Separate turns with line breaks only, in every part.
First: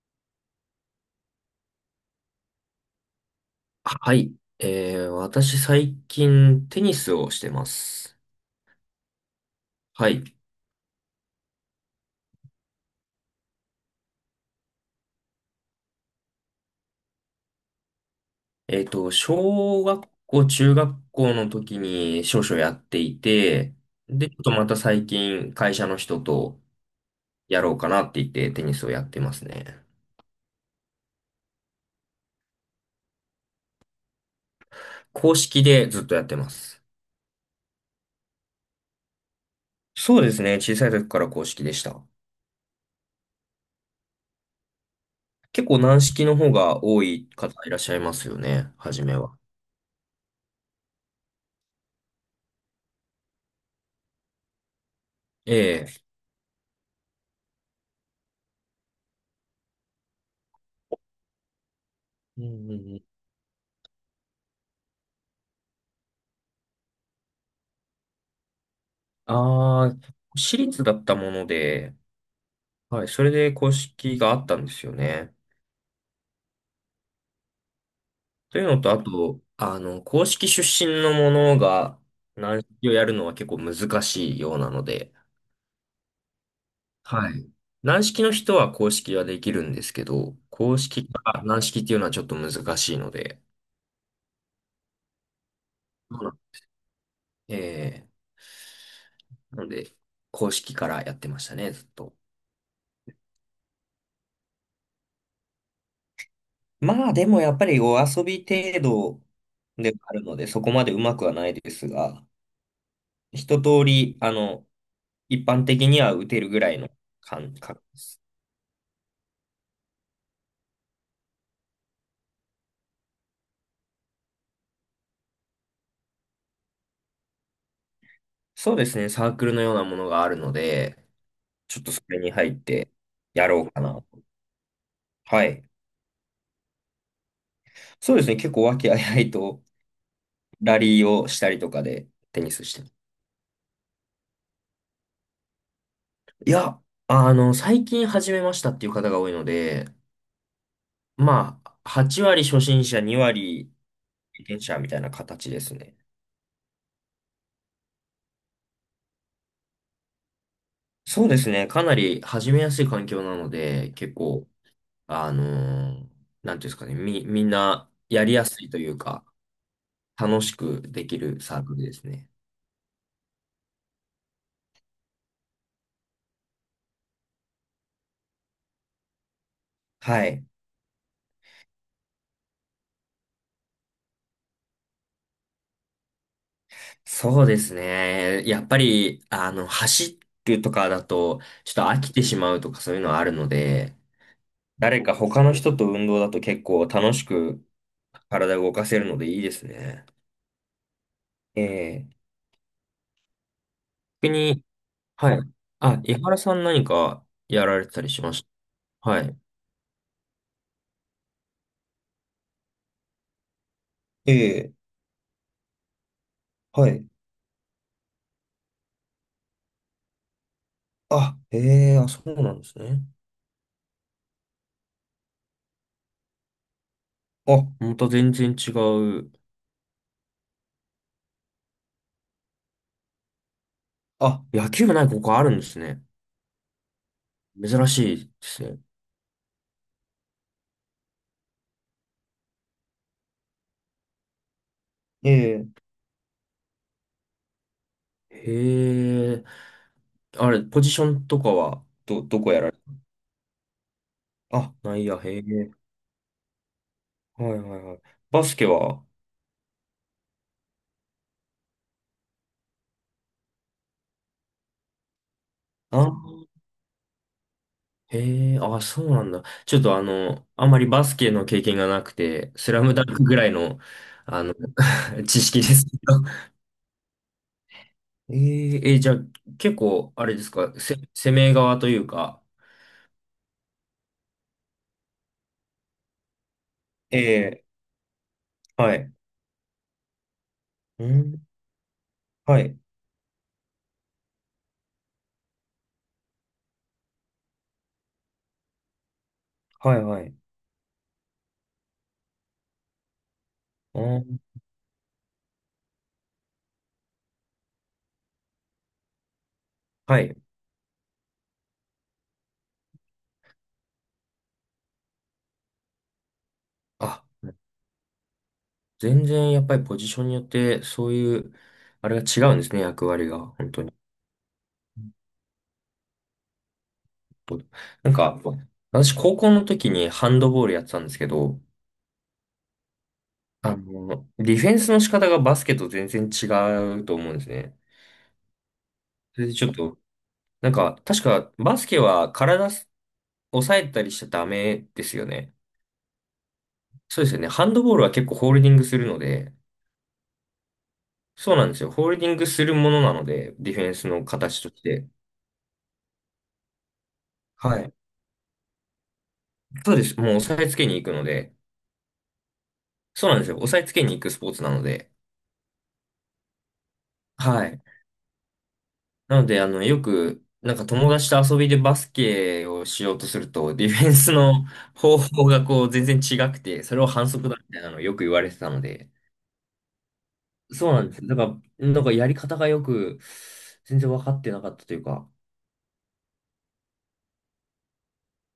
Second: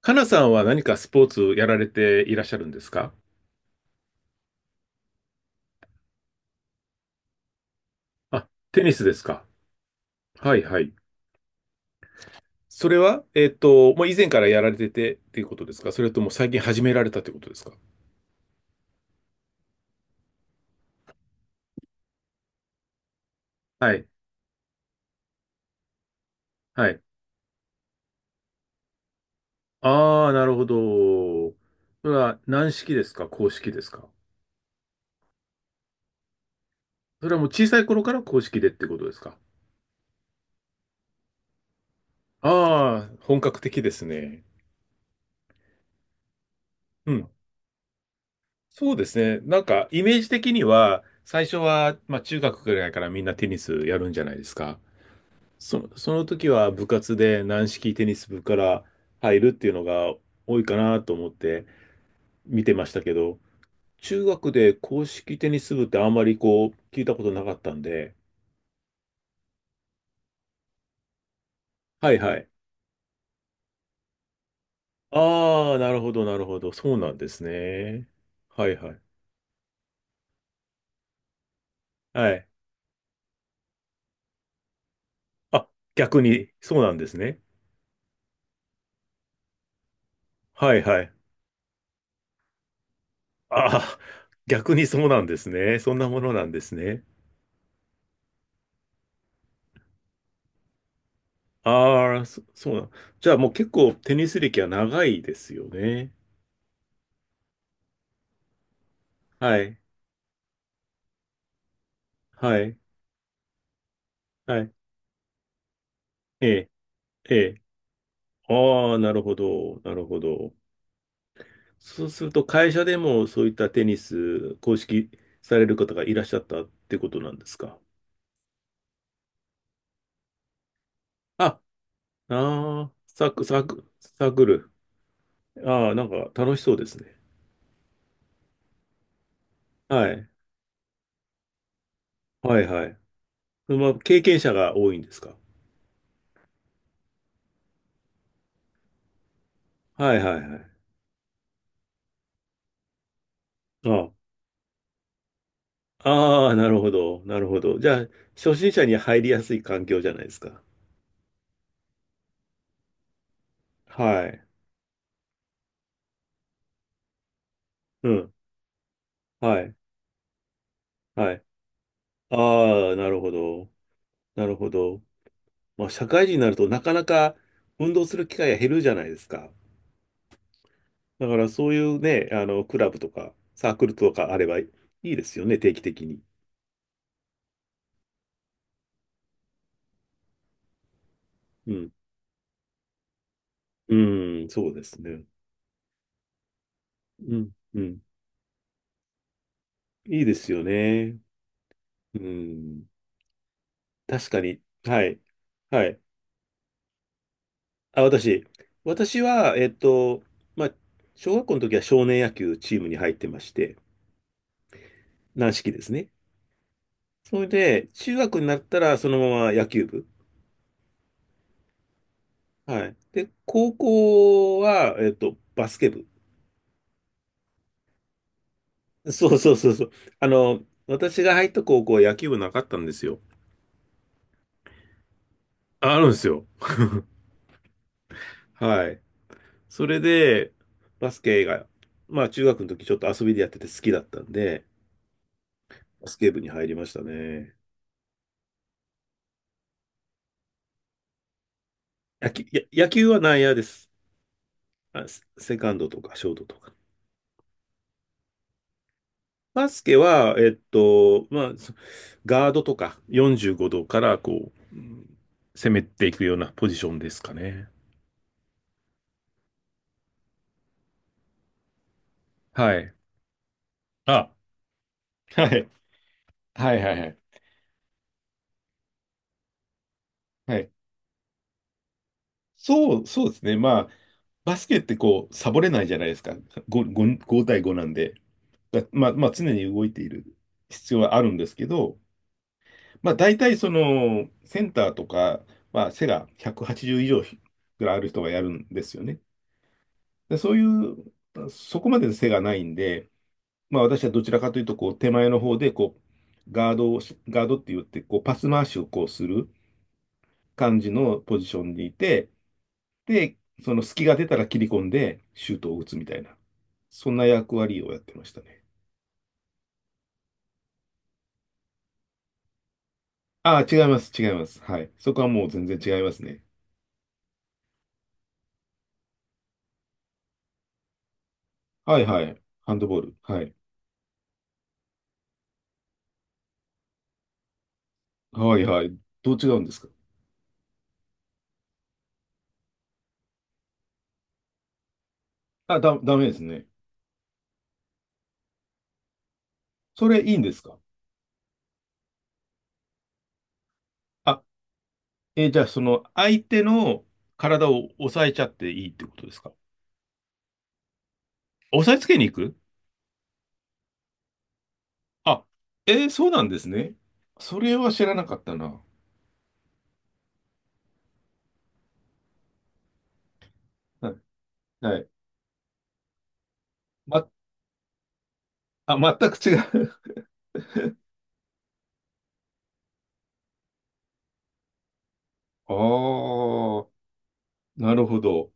かなさんは何かスポーツやられていらっしゃるんですか？
はい。私最近テニスをしてます。
あ、テニスですか。
はい。
はいはい。それは、もう以前からやられててっていうことですか、それとも最近始められたってことですか？
小学校、中学校の時に少々やっていて、
はい。
で、ちょっとまた最近会社の人と
はい。
やろうかなって言ってテニスをやってますね。
ああ、なるほど。それは軟式ですか、硬式ですか？
公式でずっとやってます。
それはもう小さい頃から硬式でってことですか？
そうですね。小さい時から公式でした。
ああ、本格的ですね。
結構軟式の方が多
う
い
ん。
方いらっしゃいますよね。
そう
初
で
め
す
は。
ね。なんか、イメージ的には、最初は、まあ、中学ぐらいからみんなテニスやるんじゃないですか。
ええ。
その時は部活で軟式テニス部から入るっていうのが多いかなと思って
うんう
見
ん
て
う
ましたけ
ん。
ど、中学で硬式テニス部ってあんまりこう聞いたことなかったんで、
ああ、私立だったもので、
はいはい。
はい、それで公式があったんですよね。
ああ、なるほどなるほど。そうなんですね。
という
はい
のと、
は
あ
い。
と、公式出身のものが
はい。
軟式をやるのは結構難しいようなので、
あ、逆にそうなんです
は
ね。
い。軟式の人は公式はできるんですけど、
は
公
いは
式
い。
から軟式っていうのはちょっと難しいので、
ああ、逆にそうなんですね。そんな
そ
も
うな
の
ん
なんですね。
えー、なので、公式からやってましたね、ずっと。
ああ、そうなん。じゃあもう結構テニス歴は長いですよね。
まあ、でもやっぱりお遊び程度
はい。
ではあるので、そこまでうまくはないですが、
はい。
一通り、
はい。
一般的には打て
え
るぐ
え。
らいの
え
感
え。
覚です。
ああ、なるほど。なるほど。そうすると、会社でもそういったテニス、公式される方がいらっしゃったってことなんですか？
そうですね、サークルのようなものがあるので、
あ、あ
ちょっとそれに入って
あ、サーク、
やろ
サ
うか
ク、
な。
サークル。
はい。
ああ、なんか楽しそうですね。
そうですね、結構和気あいあいと
はい。
ラリーをしたりとかでテニ
は
ス
い
して
は
ま
い。
す。
まあ、経験者が多いんですか？
いや、最近始めましたっていう方が多いので、
はいはいはい。
まあ、8割初心者、2
あ
割経験者みたいな形ですね。
あ、ああ、なるほど。なるほど。じゃあ、初心者に入りやすい環境じゃないですか。
そうですね、かなり始めやすい環境なので、結
はい。
構、あのーなんていうんですかね、みんな
う
やり
ん。
やすいというか、
はい。
楽しくでき
は
る
い。
サークルですね。
ああ、なるほど。なるほど。まあ、社会人になるとなかなか運動する機会が減るじゃないですか。
はい。
だからそういうね、あの、クラブとかサークルとかあればいいですよね、定期的に。
そうですね。やっぱり、走るとかだと、ち
う
ょっと
ん。
飽きてしまうとかそういうのはあるので、
うん、そうです
誰か
ね。
他の人と運動だと結構楽し
うん、
く
うん。
体を動かせるのでいいですね。
いいですよね。
ええ。
うん。確
逆
かに。
に、
はい。
はい。
はい。
あ、井原さん何かやられてた
あ、
りしま
私。
した。
私
はい。
は、まあ、小学校の時は少年野球チームに入ってまして、
ええ、
軟式ですね。
はい。
それで、中学になったらそのまま野球部。
あ、ええ、あ、そうなんです
はい。
ね。
で、高校は、バスケ部。
あ、また全然違
そ
う。
うそうそうそう。あの、私が入った高校は野球部なかったんですよ。
あ、野球部ないここあるんです
あ、あ
ね。
るんですよ。
珍しいですね。
はい。それで、バスケが、まあ中学の時ちょっと遊びでやってて好きだったんで、
ええ。
バスケ部に入りましたね。
へえ。あれ、ポジションとかは、ど、
野
ど
球、
こやられ
野球は内野です。
あ、ない
あ、
や、
セ
へ
セカ
え。
ンドとかショートとか。
はいはいはい。バスケは
バスケは、まあ、ガードとか45度からこう、うん攻めて
あ、
いくようなポジションですかね。
へえ、あ、そうなんだ。ちょっとあんまりバスケの経験がなくて、ス
は
ラ
い。
ムダンクぐらいの、
あ、
あの、知
は
識で
い。
すけど。
はいはいはい。
じゃあ、結構、あれです
はい。
か、攻め側というか。
そうですね。まあ、バスケってこう、サボれないじゃないですか。
え
5対
え、
5なんで。だ
は
ま
い。
あ、まあ、常に動いている必要
う
はあるんで
ん、
すけど、
はい、
まあ、大体その、センターとか、まあ、背が180以上ぐらいある人がやるんですよね。
はい、はい。
で、そういう、そこまで背がないんで、まあ、
う
私はどちら
ん。
かというと、こう、手前の方で、こう、ガードって言って、こう、パス回しをこうする
はい。
感じのポジションにいて、で、その隙が出たら切り込んでシュートを打つみたいな、そん
あ
な役割をやってましたね。
全然やっぱりポジションによってそういう、あれが違うんですね、役割が、
あ
本
あ、違
当
い
に。
ます、違います。はい。そこはもう全然違いますね。
なんか、私高校の時にハンドボールやってたんですけど、
はいはい。ハンドボール。はい。
ディフェンスの仕方がバスケと全然違うと思うんですね。
はいはい。どう
そ
違
れで
うん
ちょ
で
っ
すか？
と、なんか、確かバスケは抑えたりしちゃダメですよね。
ダメですね。
そうですよね。ハンドボールは結構ホールディングするので、
それいいんですか？
そうなんですよ。ホールディングするものなので、ディフェンスの
あ、
形として。
えーじゃあその相手の体
は
を
い。
押さえちゃっていいってことですか？
そうです。もう押さえつけに行くので、
押さえつけに行く。
そうなんですよ。押さえつけに行くスポーツなので。
あ、えーそうなんですね。そ
は
れ
い。
は知らなかったな。
なので、よく、なんか友達と遊びでバスケをしようとすると、ディフ
は
ェン
い。
スの
はい。
方法がこう全然違くて、それを
ま、
反則だみたいなのをよく言われてたので。
全く違う。
そうなんです。だから、なんかやり方がよく、全然分かってなかったというか。
ああ、なるほど。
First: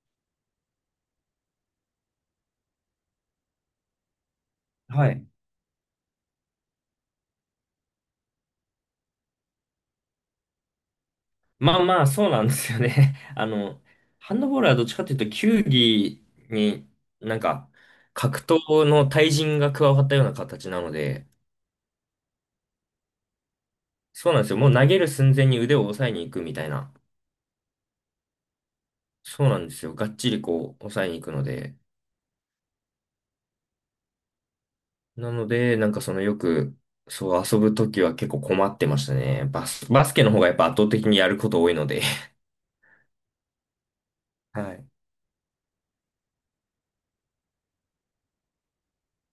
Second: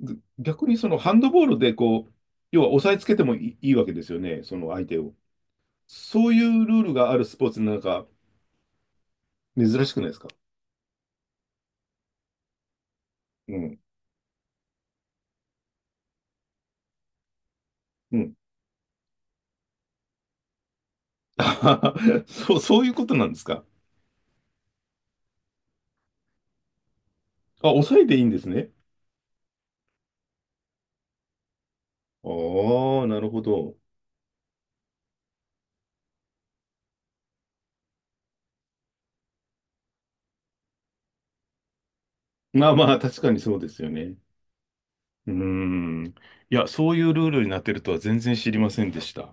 逆にそのハンドボールでこう、要は押さえつけてもいい、いいわけですよね、その相手
は
を。
い。
そういうルールがあるスポーツなんか珍しくないですか？
まあまあ、そうなんですよね。
うん。
ハンドボールはどっちかというと、球技になんか、
うん。
格闘の対人が加わったような形なので、
そういうことなんですか？
そうなんですよ。もう投げる寸前に腕を押さえに行くみたいな。
あ、抑えていいんですね。
そうなんですよ。がっちりこう、押さえに行くので。
ああ、なるほど。
なので、なんかそのよく、そう遊ぶときは結構困ってましたね。バスケの方がやっぱ圧倒的にやること多いので。
まあまあ、確かにそうですよね。
はい。
うーん。いや、そういうルールになってるとは全然知りませんでした。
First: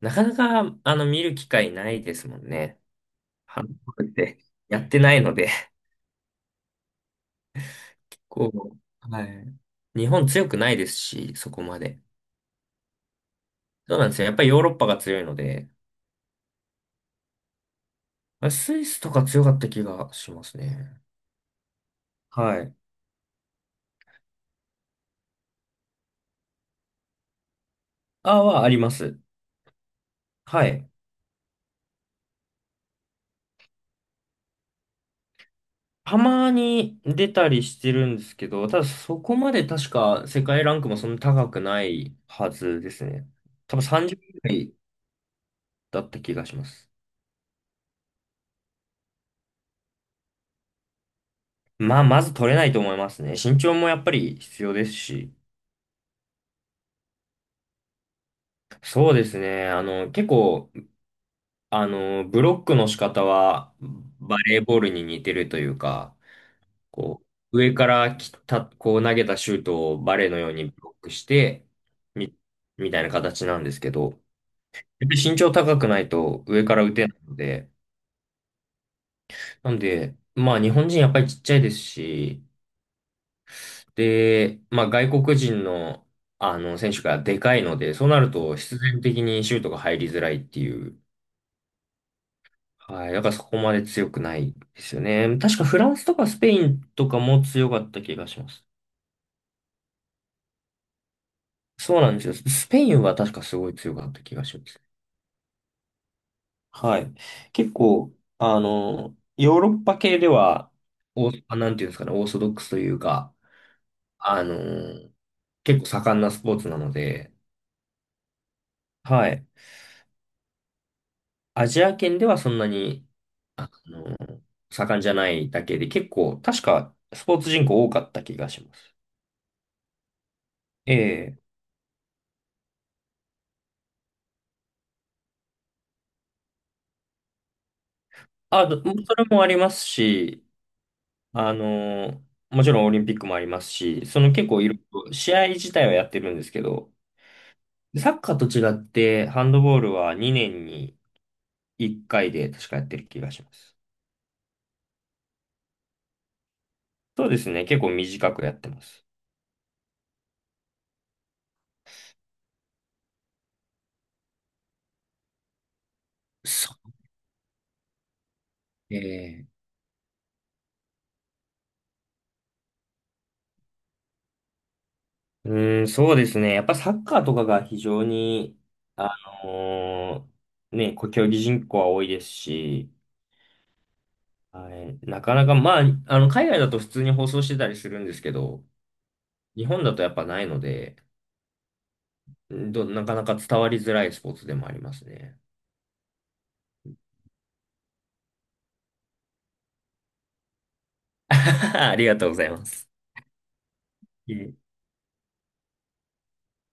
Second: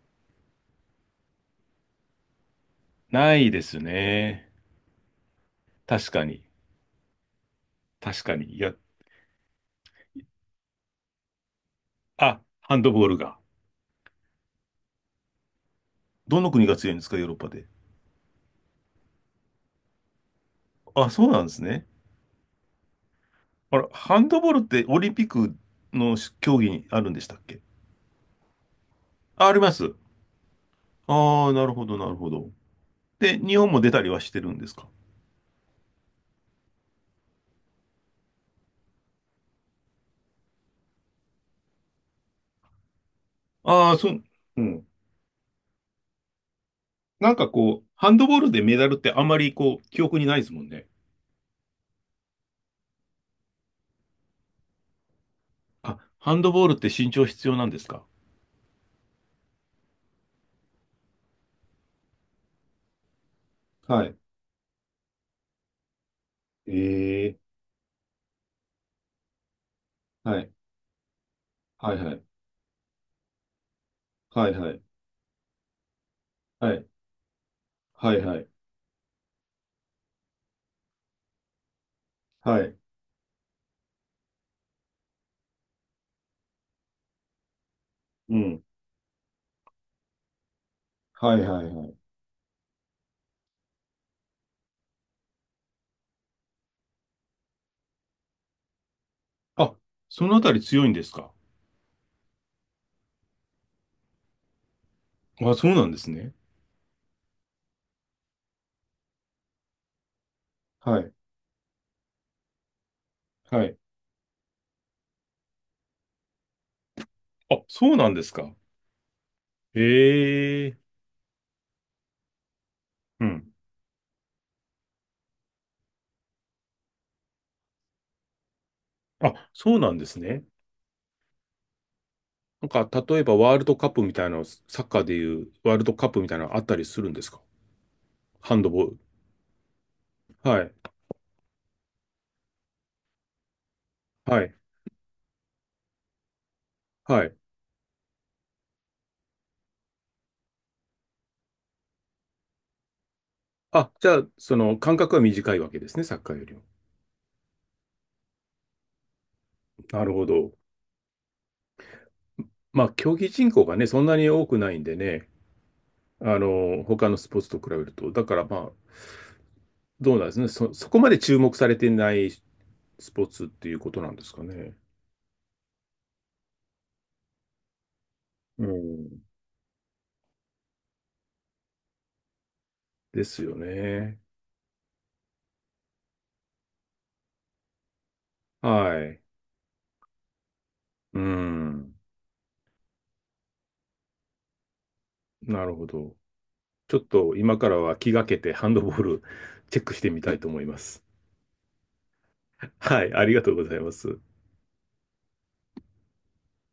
なかなか、見る機会ないですもんね。
ない
ハ
で
ンド
す
ボールって
ね。
やってないので。
確かに。確か
こ
に。いや、
う、はい。日本強くないですし、そこまで。
あ、ハンドボールが。
そうなんですよ。やっぱりヨーロッパが強いので、
どの国が強いんですか、ヨーロッパで。
まあスイスとか強かった気がしますね。
あ、そうなんですね。
はい。
あれ、ハンドボールってオリンピックの競技にあるんでしたっけ？
ああはあります。
あ、あります。
はい。
ああ、なるほど、なるほど。で、日本も出たりはしてるんですか？
たまに出たりしてるんですけど、ただそこまで確か世界ランクもそんな高くないはずですね。多分
ああー、そ
30
う、
位ぐら
う
い
ん。
だった気がします。
なんかこう、ハンドボールでメダルってあんまりこう、記憶にないですもんね。
まあ、まず取れないと思いますね。身長もやっぱり必要ですし。
あ、ハンドボールって身長必要なんですか？
そうですね。結構、ブロックの仕方は
はい。
バレーボールに似てるというか、こ
ええ。
う、上から来た、こう投げたシュートをバレーの
は
よ
い。
うにブロックして、
はいはい。
み、みたいな形なんですけど、
はいはい。
やっぱり身長高くないと上
は
から
い。
打てないので、
はいはい。
なんで、まあ日本人やっぱりちっちゃいですし、
はい。
で、まあ外国人のあの選手がでかいので、そうなる
う
と
ん。
必然的にシュートが入りづらいっていう、
はいはいはい。
はい、だからそこまで強くないですよね。確かフランスとかスペインとかも強かった気がします。
あ、そのあたり強いんですか？
そうなんですよ。スペインは確かすごい強かった気がします。
あ、そうなんですね。
はい。結構、ヨーロッパ系では、
はい。
なんていうんですかね、オーソドックスというか、
はい。
あのー結構盛んなスポーツなので、
あ、そうなんですか。
はい。
ええ。
アジア圏ではそんなに、
うん。
あのー盛んじゃないだけで、結構、確かスポーツ人口多かった気がします。
あ、そうなんですね。
ええ。
なんか、例えばワールドカップみたいなの、サッカーでいうワールドカップみたいなのあったりするんですか？ハンドボール。
それもありますし、
はい。
あのーもちろんオリンピックもありますし、その
は
結
い。
構いろいろ、試合自体はやってるんですけど、
はい。
サッカーと違って、ハンドボールは2年に1回で確かやってる気がします。
あ、じゃあ、その間隔は短いわけですね、サッカーよりも。
そうですね。結構短くやってます。
なるほど。まあ、競技人口がね、そんなに多くないんでね、あの、
そ
他のスポーツと比べると。だから、まあ、
う。ええ、
どうなんですね。そこまで注目されてないスポーツっていうことなんですかね。
うーん、そうですね。やっぱサッカーとかが非常に、
う
あ
ん。
のね、競技人口は多いですし、
ですよね。
はい、なかなか、まあ、海外だと普通に放送してたりするんですけど、
はい。
日本だとやっぱないので、
うん。
なかなか伝わりづらいスポーツでもありますね。
なるほど。ちょっと今からは気がけてハンドボール チェックしてみたいと思います。
ありがとうございます。
はい、ありがとうございます。